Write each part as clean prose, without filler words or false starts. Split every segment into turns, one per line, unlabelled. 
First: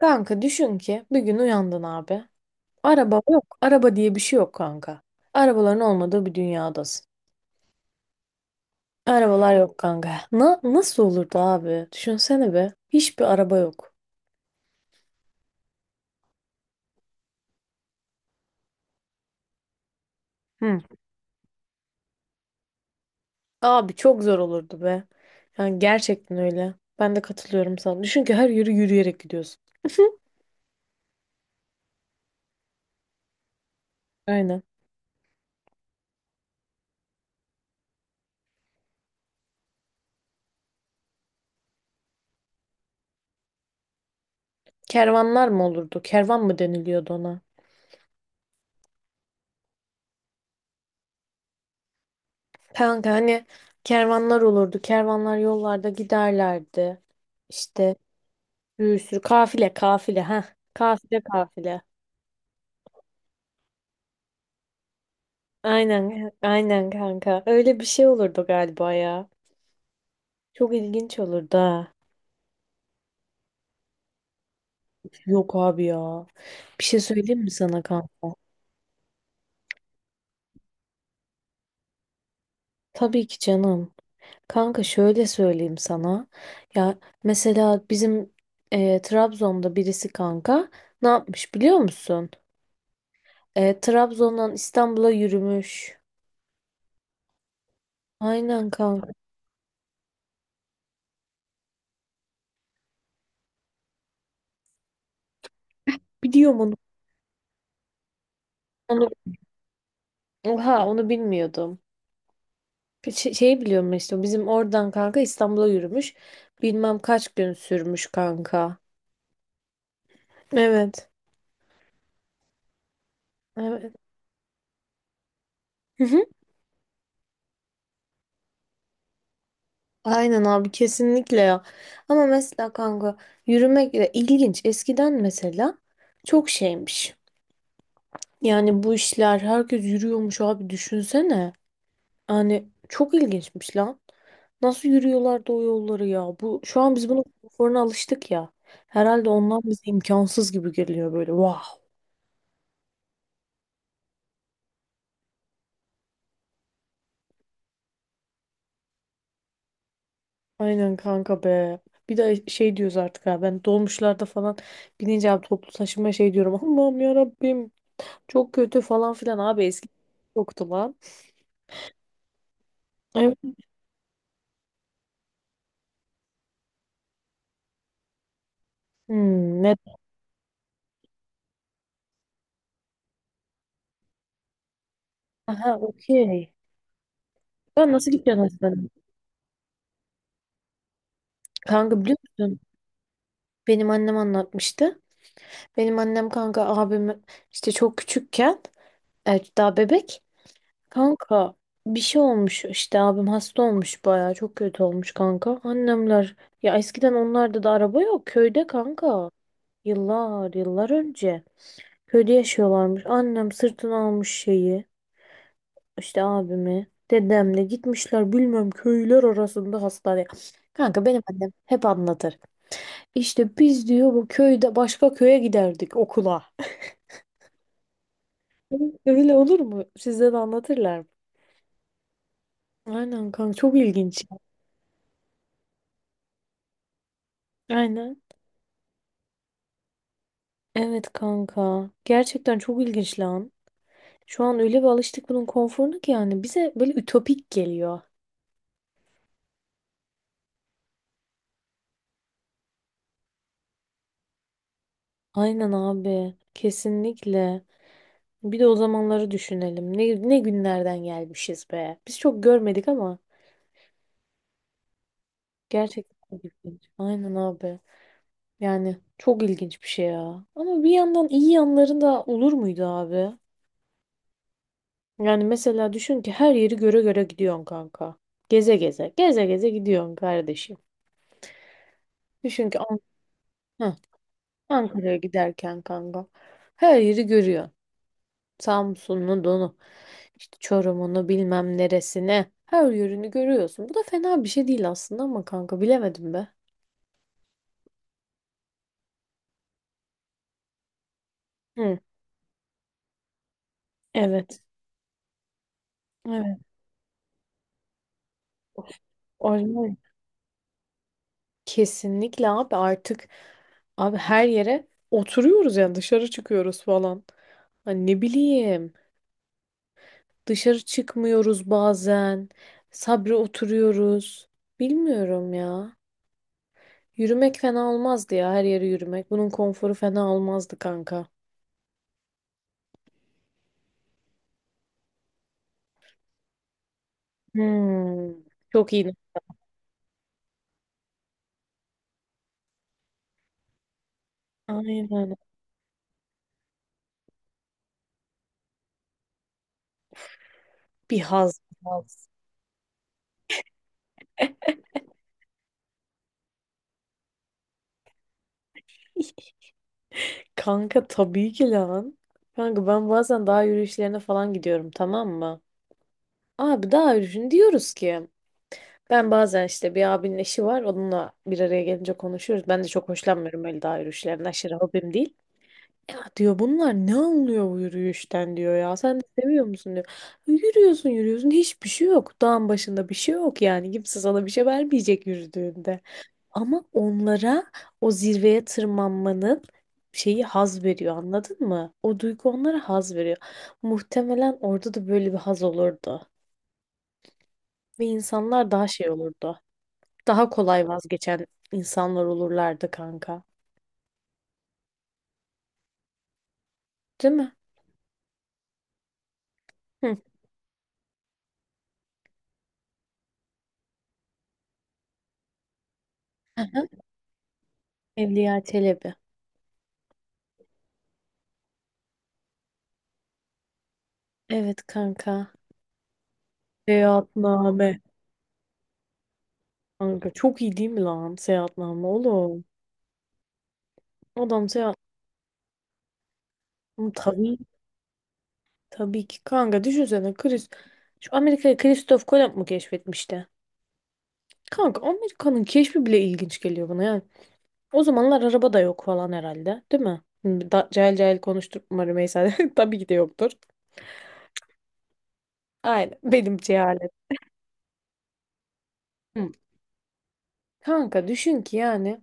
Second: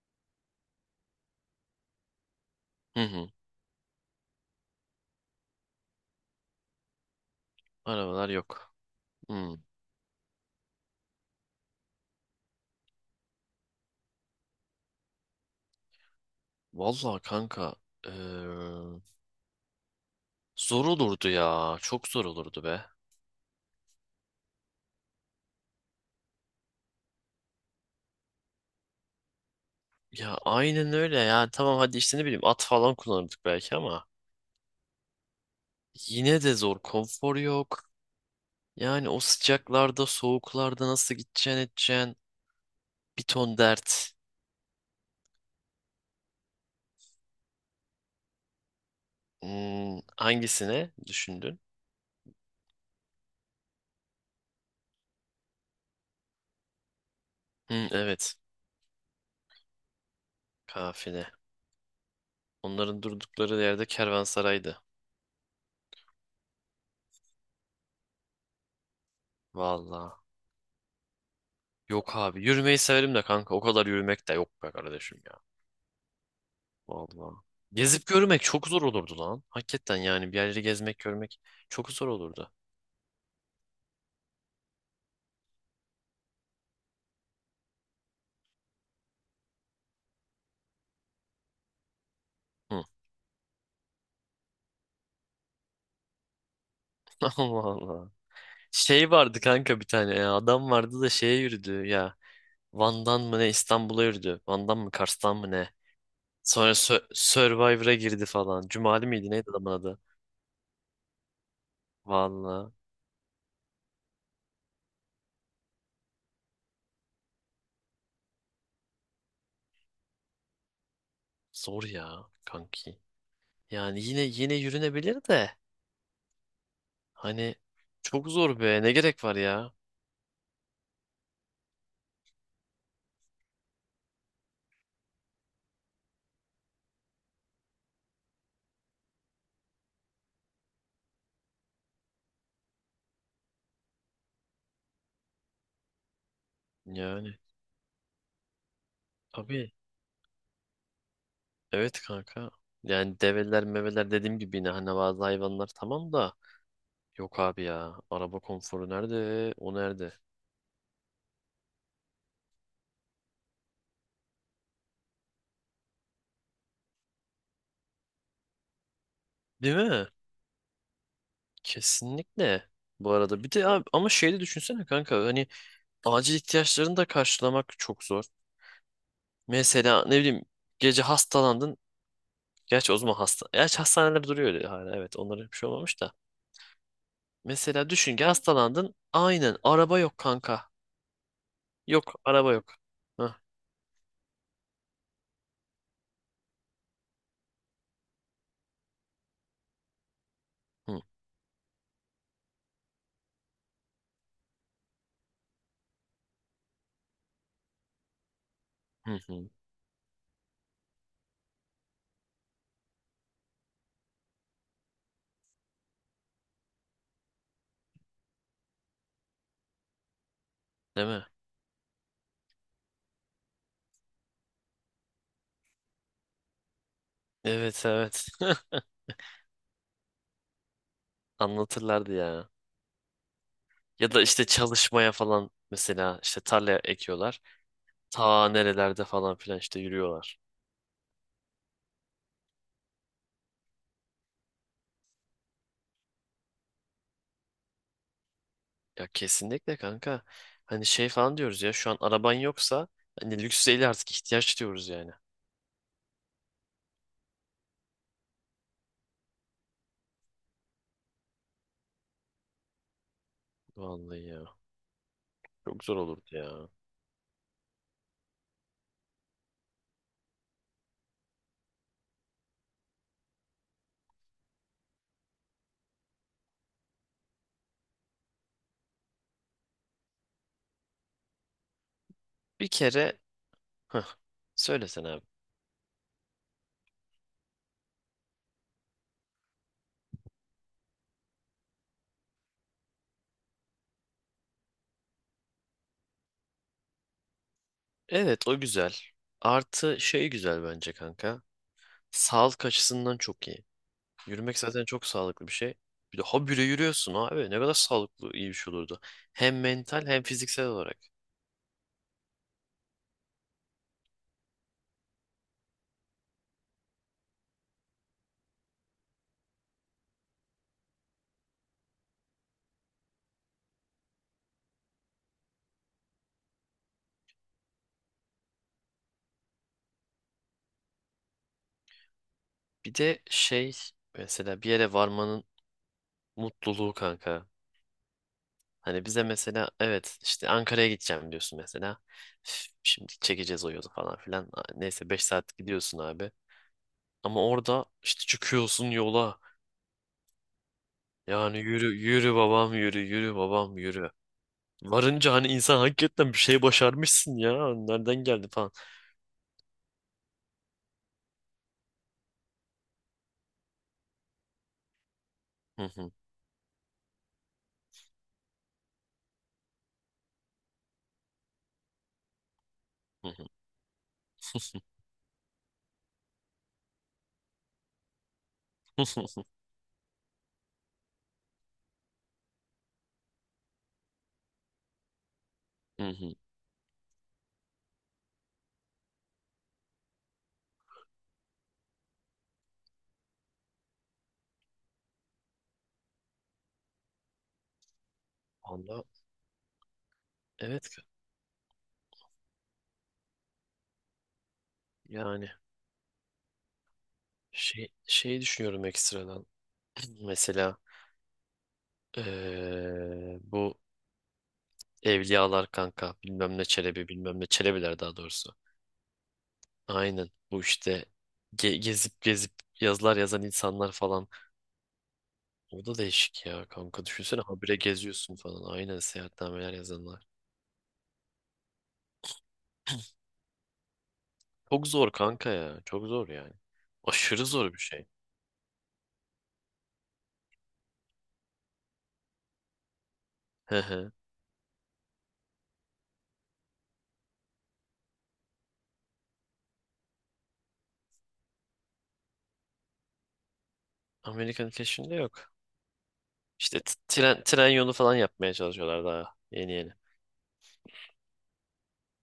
Kanka düşün ki bir gün uyandın abi.
Hı
Araba
hı.
yok. Araba diye bir şey yok kanka. Arabaların olmadığı bir dünyadasın.
Arabalar yok.
Arabalar
Hı.
yok kanka. Nasıl olurdu abi? Düşünsene be. Hiçbir araba yok.
Vallahi kanka, eee,
Hı.
zor olurdu ya. Çok zor olurdu be.
Abi çok zor olurdu be. Yani gerçekten öyle. Ben de katılıyorum sana. Düşün ki her yürüyerek gidiyorsun.
Ya aynen öyle ya. Tamam, hadi işte ne bileyim at falan kullanırdık belki ama
Aynen.
yine de zor. Konfor yok. Yani o sıcaklarda, soğuklarda nasıl gideceksin edeceksin. Bir ton dert.
Kervanlar mı olurdu? Kervan mı deniliyordu ona?
Hmm, hangisine düşündün?
Kanka hani kervanlar olurdu. Kervanlar yollarda giderlerdi.
Hı,
İşte.
evet.
Bir sürü kafile kafile ha. Kafile
Kafile.
kafile.
Onların durdukları yerde kervansaraydı.
Aynen aynen kanka. Öyle bir şey olurdu galiba ya.
Vallahi.
Çok ilginç olurdu ha.
Yok abi. Yürümeyi severim de kanka. O kadar yürümek de yok be kardeşim.
Yok abi ya. Bir şey
Vallahi.
söyleyeyim mi sana
Gezip
kanka?
görmek çok zor olurdu lan. Hakikaten yani bir yerleri gezmek görmek çok zor olurdu.
Tabii ki canım. Kanka şöyle söyleyeyim sana. Ya mesela bizim Trabzon'da birisi kanka ne yapmış biliyor musun?
Hı.
Trabzon'dan İstanbul'a yürümüş.
Allah Allah.
Aynen
Şey
kanka.
vardı kanka bir tane ya. Adam vardı da şeye yürüdü ya. Van'dan mı ne İstanbul'a yürüdü. Van'dan mı Kars'tan mı ne.
Biliyor
Sonra
musun?
Survivor'a girdi falan. Cumali
Onu,
miydi neydi adamın adı?
oha onu bilmiyordum.
Vallahi
Şeyi biliyorum işte bizim oradan kanka İstanbul'a yürümüş. Bilmem kaç gün sürmüş kanka. Evet.
zor ya kanki.
Evet.
Yani yine yürünebilir de.
Hı hı.
Hani çok zor be, ne gerek var ya.
Aynen abi kesinlikle ya. Ama mesela kanka yürümek de ilginç. Eskiden mesela çok şeymiş. Yani bu işler herkes yürüyormuş abi düşünsene. Yani çok ilginçmiş lan. Nasıl yürüyorlardı o yolları ya? Bu şu an biz bunun
Yani
konforuna alıştık ya. Herhalde ondan
tabii.
bize imkansız gibi geliyor böyle. Vah.
Evet kanka. Yani develer meveler dediğim gibi yine hani bazı hayvanlar tamam da yok abi ya. Araba konforu nerede? O nerede?
Aynen kanka be. Bir de şey diyoruz artık ha, ben dolmuşlarda falan binince abi toplu taşıma şey diyorum. Allah'ım ya Rabbim, çok kötü falan filan abi
Değil
eski
mi?
yoktu lan.
Kesinlikle. Bu
Evet.
arada bir de abi ama şeyi de düşünsene kanka hani acil ihtiyaçlarını da karşılamak çok zor.
Hmm, ne?
Mesela ne bileyim gece hastalandın. Gerçi o zaman hasta. Gerçi hastaneler duruyor öyle hala, evet onlara bir şey
Aha,
olmamış da.
okey.
Mesela
Ben nasıl
düşün ki
gideceğim hastaneye?
hastalandın. Aynen, araba yok kanka.
Kanka
Yok,
biliyor
araba
musun?
yok. Hah.
Benim annem anlatmıştı. Benim annem kanka abim işte çok küçükken, evet, daha bebek.
Hı,
Kanka bir şey olmuş işte, abim hasta olmuş, bayağı çok kötü olmuş kanka. Annemler ya, eskiden onlarda da araba yok köyde
hı,
kanka.
hı.
Yıllar yıllar önce köyde yaşıyorlarmış. Annem sırtına almış şeyi, işte abimi, dedemle gitmişler bilmem köyler arasında hastaneye. Kanka
Değil
benim
mi?
annem hep anlatır. İşte biz diyor, bu köyde başka köye giderdik okula.
Evet evet.
Öyle olur mu? Size de anlatırlar mı?
Anlatırlardı ya.
Aynen kanka, çok
Ya da
ilginç.
işte çalışmaya falan, mesela işte tarla ekiyorlar.
Aynen.
Ta nerelerde falan filan işte yürüyorlar.
Evet kanka. Gerçekten çok ilginç lan. Şu an öyle bir alıştık bunun konforuna ki yani bize böyle ütopik geliyor.
Ya kesinlikle kanka. Hani şey falan diyoruz ya, şu an araban yoksa hani lüks değil artık ihtiyaç diyoruz yani.
Aynen abi. Kesinlikle. Bir de o zamanları düşünelim. Ne günlerden gelmişiz be. Biz çok görmedik ama
Vallahi ya. Çok zor olurdu
gerçekten çok
ya.
ilginç. Aynen abi. Yani çok ilginç bir şey ya. Ama bir yandan iyi yanları da olur muydu abi? Yani mesela düşün ki her yeri göre göre gidiyorsun kanka. Geze geze. Geze geze gidiyorsun kardeşim.
Bir
Düşün ki An-
kere
Heh,
heh, söylesene
Ankara'ya
abi.
giderken kanka. Her yeri görüyor. Samsun'u, donu, işte Çorum'unu bilmem neresine. Her yönünü görüyorsun. Bu da fena bir şey değil aslında ama kanka bilemedim be.
Evet, o güzel. Artı şey güzel bence kanka.
Hı.
Sağlık açısından çok iyi. Yürümek
Evet.
zaten çok sağlıklı bir şey. Bir de
Evet.
habire yürüyorsun abi. Ne kadar sağlıklı, iyi bir şey olurdu. Hem
Orijinal.
mental hem fiziksel olarak.
Kesinlikle abi, artık abi her yere oturuyoruz yani dışarı çıkıyoruz falan. Hani ne bileyim, dışarı çıkmıyoruz bazen. Sabri oturuyoruz. Bilmiyorum ya. Yürümek fena olmazdı ya, her yere yürümek. Bunun konforu fena olmazdı kanka.
Bir de şey, mesela bir yere varmanın mutluluğu kanka.
Hmm, çok
Hani
iyi.
bize mesela, evet işte Ankara'ya gideceğim diyorsun mesela. Üf, şimdi çekeceğiz o yolu falan filan.
Aynen.
Neyse, 5 saat gidiyorsun abi. Ama orada işte çıkıyorsun yola.
Bir
Yani
haz,
yürü
bir haz.
yürü babam, yürü yürü babam yürü. Varınca hani insan hakikaten bir şey başarmışsın ya. Nereden geldi falan.
Kanka tabii ki lan. Kanka ben bazen dağ yürüyüşlerine falan gidiyorum, tamam mı?
Hı hı.
Abi dağ yürüyüşünü diyoruz ki. Ben bazen işte, bir abinin eşi var, onunla bir araya gelince konuşuyoruz. Ben de çok
Hı hı.
hoşlanmıyorum öyle dağ yürüyüşlerinden. Aşırı hobim değil. Ya diyor, bunlar ne anlıyor bu yürüyüşten diyor ya. Sen
Hı
de
hı.
seviyor musun diyor. Yürüyorsun yürüyorsun, hiçbir şey yok. Dağın başında bir şey yok yani. Kimse sana bir şey vermeyecek yürüdüğünde.
Hı hı.
Ama onlara o zirveye tırmanmanın şeyi haz veriyor, anladın mı? O duygu onlara haz veriyor. Muhtemelen orada da böyle bir haz olurdu. Ve insanlar daha
Valla
şey olurdu. Daha kolay
evet,
vazgeçen insanlar olurlardı kanka.
yani
Değil mi?
şey düşünüyorum ekstradan.
Hı.
Mesela bu Evliyalar kanka, bilmem ne
Hı.
Çelebi, bilmem ne Çelebiler daha doğrusu.
Evliya Çelebi.
Aynen bu işte gezip yazılar yazan insanlar falan.
Evet kanka.
O da değişik ya kanka, düşünsene habire
Seyahatname.
geziyorsun falan. Aynen, seyahatnameler yazanlar.
Kanka çok iyi değil mi lan seyahatname oğlum? Adam
Çok
seyahat.
zor kanka ya, çok zor yani.
Oğlum
Aşırı
tabii
zor bir şey.
tabii ki kanka düşünsene, şu Amerika'yı Christoph Kolomb mu keşfetmişti?
Hı hı.
Kanka Amerika'nın keşfi bile ilginç geliyor bana yani. O zamanlar araba da yok falan herhalde, değil mi? Hı, da, cahil cahil konuşturma Rümeysa. Tabii ki de yoktur.
Amerikan keşfinde yok.
Aynen benim
İşte
cehalet.
tren yolu falan yapmaya çalışıyorlar daha
Hı.
yeni yeni.
Kanka düşün ki yani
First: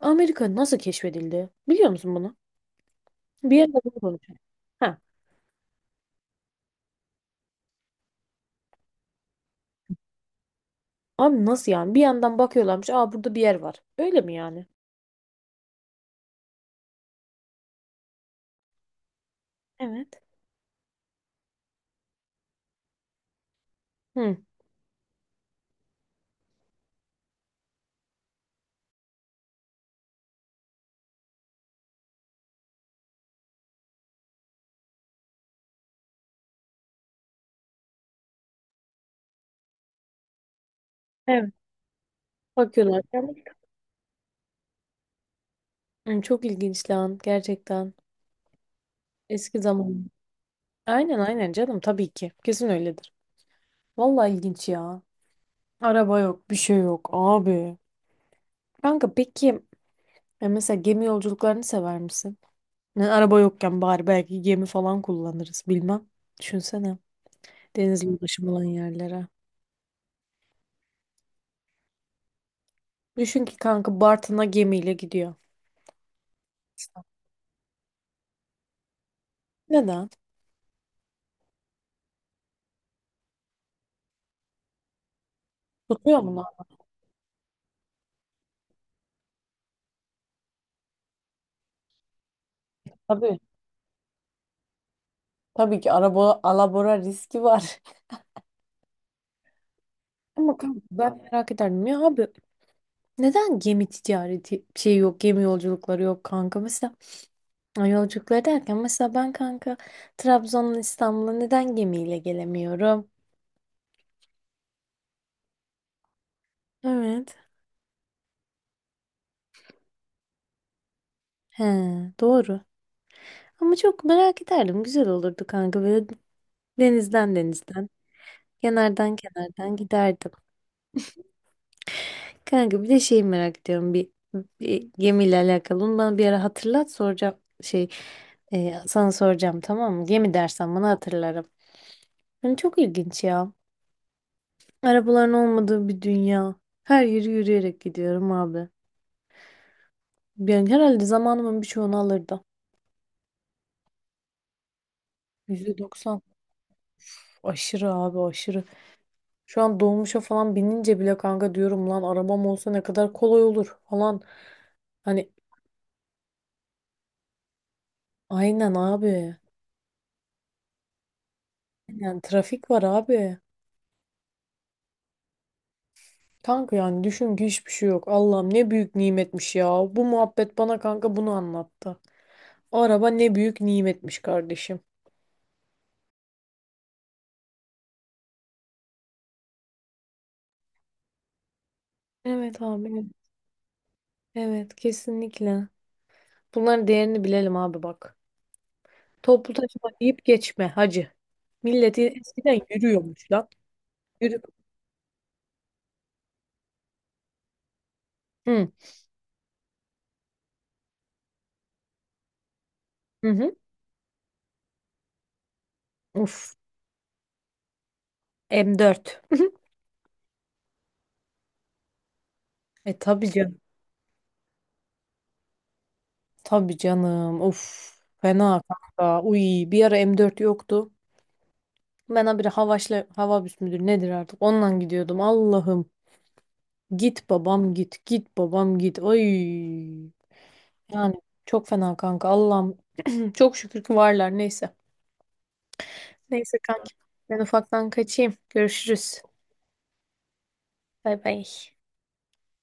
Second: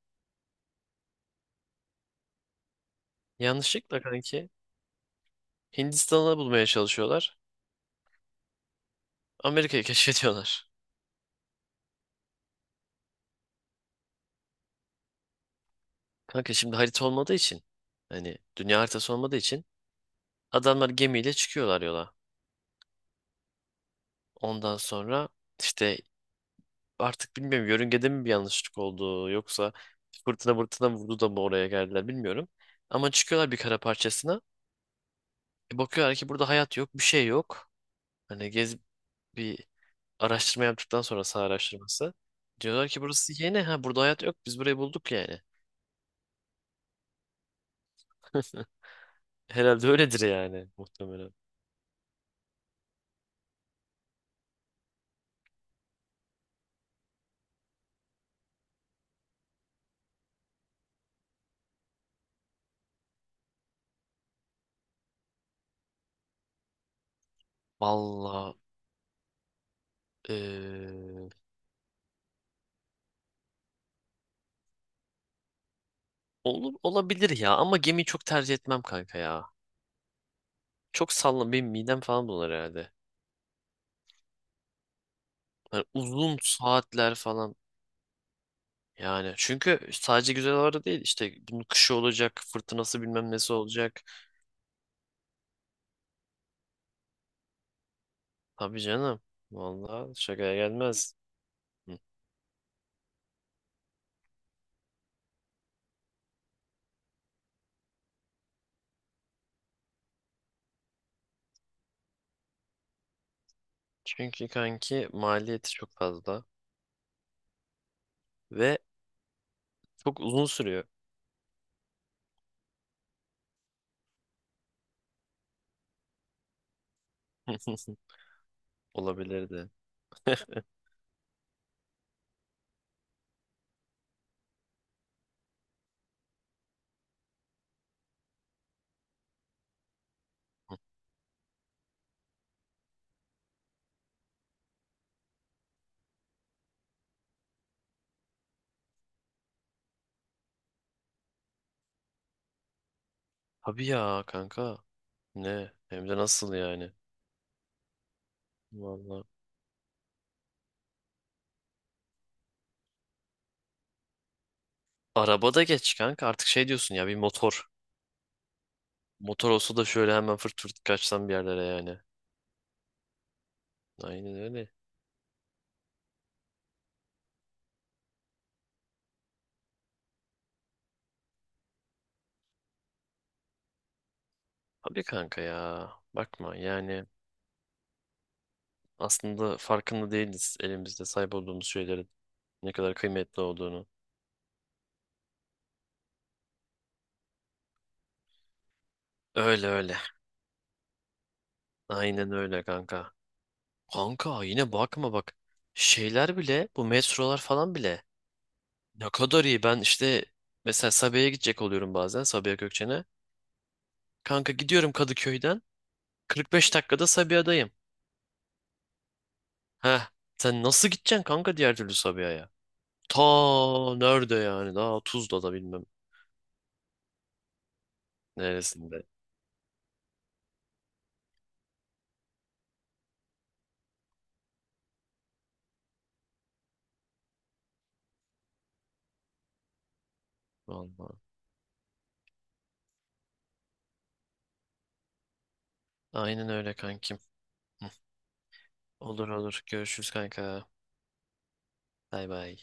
Amerika nasıl keşfedildi? Biliyor musun bunu? Bir yerde bunu
Yanlışlıkla
konuşuyor.
kanki Hindistan'ı bulmaya çalışıyorlar. Amerika'yı keşfediyorlar.
Abi nasıl yani? Bir yandan bakıyorlarmış. Aa, burada bir yer var. Öyle mi yani?
Kanka şimdi harita olmadığı için, hani dünya haritası olmadığı için
Evet.
adamlar gemiyle çıkıyorlar yola.
Hı.
Ondan sonra işte artık bilmiyorum, yörüngede mi bir yanlışlık oldu yoksa fırtına vurdu da mı oraya geldiler bilmiyorum. Ama çıkıyorlar bir kara parçasına. E bakıyorlar ki burada hayat yok, bir şey yok. Hani gez, bir araştırma yaptıktan sonra, saha
Evet.
araştırması. Diyorlar
Bakıyorlar.
ki burası
Yani.
yeni ha, burada hayat yok, biz burayı bulduk yani.
Hı, çok ilginç lan gerçekten. Eski
Herhalde
zaman.
öyledir yani,
Aynen
muhtemelen.
aynen canım, tabii ki. Kesin öyledir. Vallahi ilginç ya. Araba yok, bir şey yok abi. Kanka peki, ya mesela gemi yolculuklarını sever misin? Yani araba yokken bari belki gemi falan kullanırız bilmem. Düşünsene. Denizli ulaşım
Valla
olan yerlere.
eee,
Düşün ki kanka Bartın'a gemiyle gidiyor.
olur, olabilir ya ama gemiyi çok tercih etmem kanka ya.
Neden?
Çok sallan, benim midem falan bulanır herhalde. Hani
Tutuyor mu
uzun
lan?
saatler falan, yani çünkü sadece güzel havalarda değil, işte bunun kışı olacak, fırtınası bilmem
Tabii.
nesi olacak.
Tabii ki araba alabora riski var.
Tabii canım, valla şakaya
Ama kanka
gelmez.
ben merak ederdim
Hı.
ya abi, neden gemi ticareti şey yok, gemi yolculukları yok kanka, mesela yolculukları derken mesela ben kanka Trabzon'dan İstanbul'a neden gemiyle gelemiyorum?
Çünkü kanki maliyeti çok fazla
Evet.
ve çok uzun sürüyor.
He, doğru. Ama çok merak ederdim, güzel olurdu kanka böyle denizden denizden kenardan
Olabilirdi.
kenardan giderdim. Kanka bir de şeyi merak ediyorum, bir gemiyle alakalı. Onu bana bir ara hatırlat, soracağım şey sana soracağım, tamam mı? Gemi dersen bana hatırlarım. Yani çok ilginç ya. Arabaların olmadığı bir dünya. Her yeri yürüyerek gidiyorum abi. Yani herhalde zamanımın birçoğunu alırdı.
Tabii ya kanka. Ne?
yüzde
Hem de
doksan
nasıl yani?
aşırı abi aşırı.
Vallahi.
Şu an dolmuşa falan binince bile kanka diyorum, lan arabam olsa ne kadar kolay olur falan. Hani
Arabada geç kanka. Artık şey diyorsun ya, bir motor.
aynen abi.
Motor olsa da şöyle hemen fırt fırt kaçsam bir yerlere yani.
Yani trafik var abi.
Aynen öyle.
Kanka yani düşün ki hiçbir şey yok. Allah'ım, ne büyük nimetmiş ya. Bu muhabbet bana kanka bunu anlattı. O araba ne büyük nimetmiş kardeşim.
Tabii kanka ya. Bakma yani, aslında farkında değiliz elimizde sahip olduğumuz şeylerin
Evet
ne
abi.
kadar
Evet.
kıymetli olduğunu.
Evet, kesinlikle. Bunların değerini bilelim abi, bak. Toplu
Öyle
taşıma
öyle.
deyip geçme hacı. Milleti
Aynen
eskiden
öyle kanka.
yürüyormuş lan. Yürü.
Kanka yine bakma bak. Şeyler bile, bu metrolar falan bile
Hı.
ne kadar iyi. Ben işte mesela Sabiha'ya gidecek oluyorum bazen, Sabiha Gökçen'e.
Hı hı.
Kanka gidiyorum Kadıköy'den
Uf.
45 dakikada Sabiha'dayım.
M4.
Heh, sen nasıl gideceksin kanka diğer türlü Sabiha'ya?
E
Ta
tabii canım.
nerede yani, daha Tuzla'da bilmem
Tabii canım. Uf. Fena
neresinde.
kanka. Uy, bir ara M4 yoktu. Ben habire Havaşla Havabüs müdür nedir artık? Ondan gidiyordum. Allah'ım. Git babam git. Git babam git. Ay. Yani
Vallahi.
çok fena kanka. Allah'ım. Çok şükür ki varlar. Neyse.
Aynen
Neyse
öyle
kanka.
kankim.
Ben ufaktan kaçayım. Görüşürüz.
Olur olur, görüşürüz kanka.
Bay bay.
Bay bay.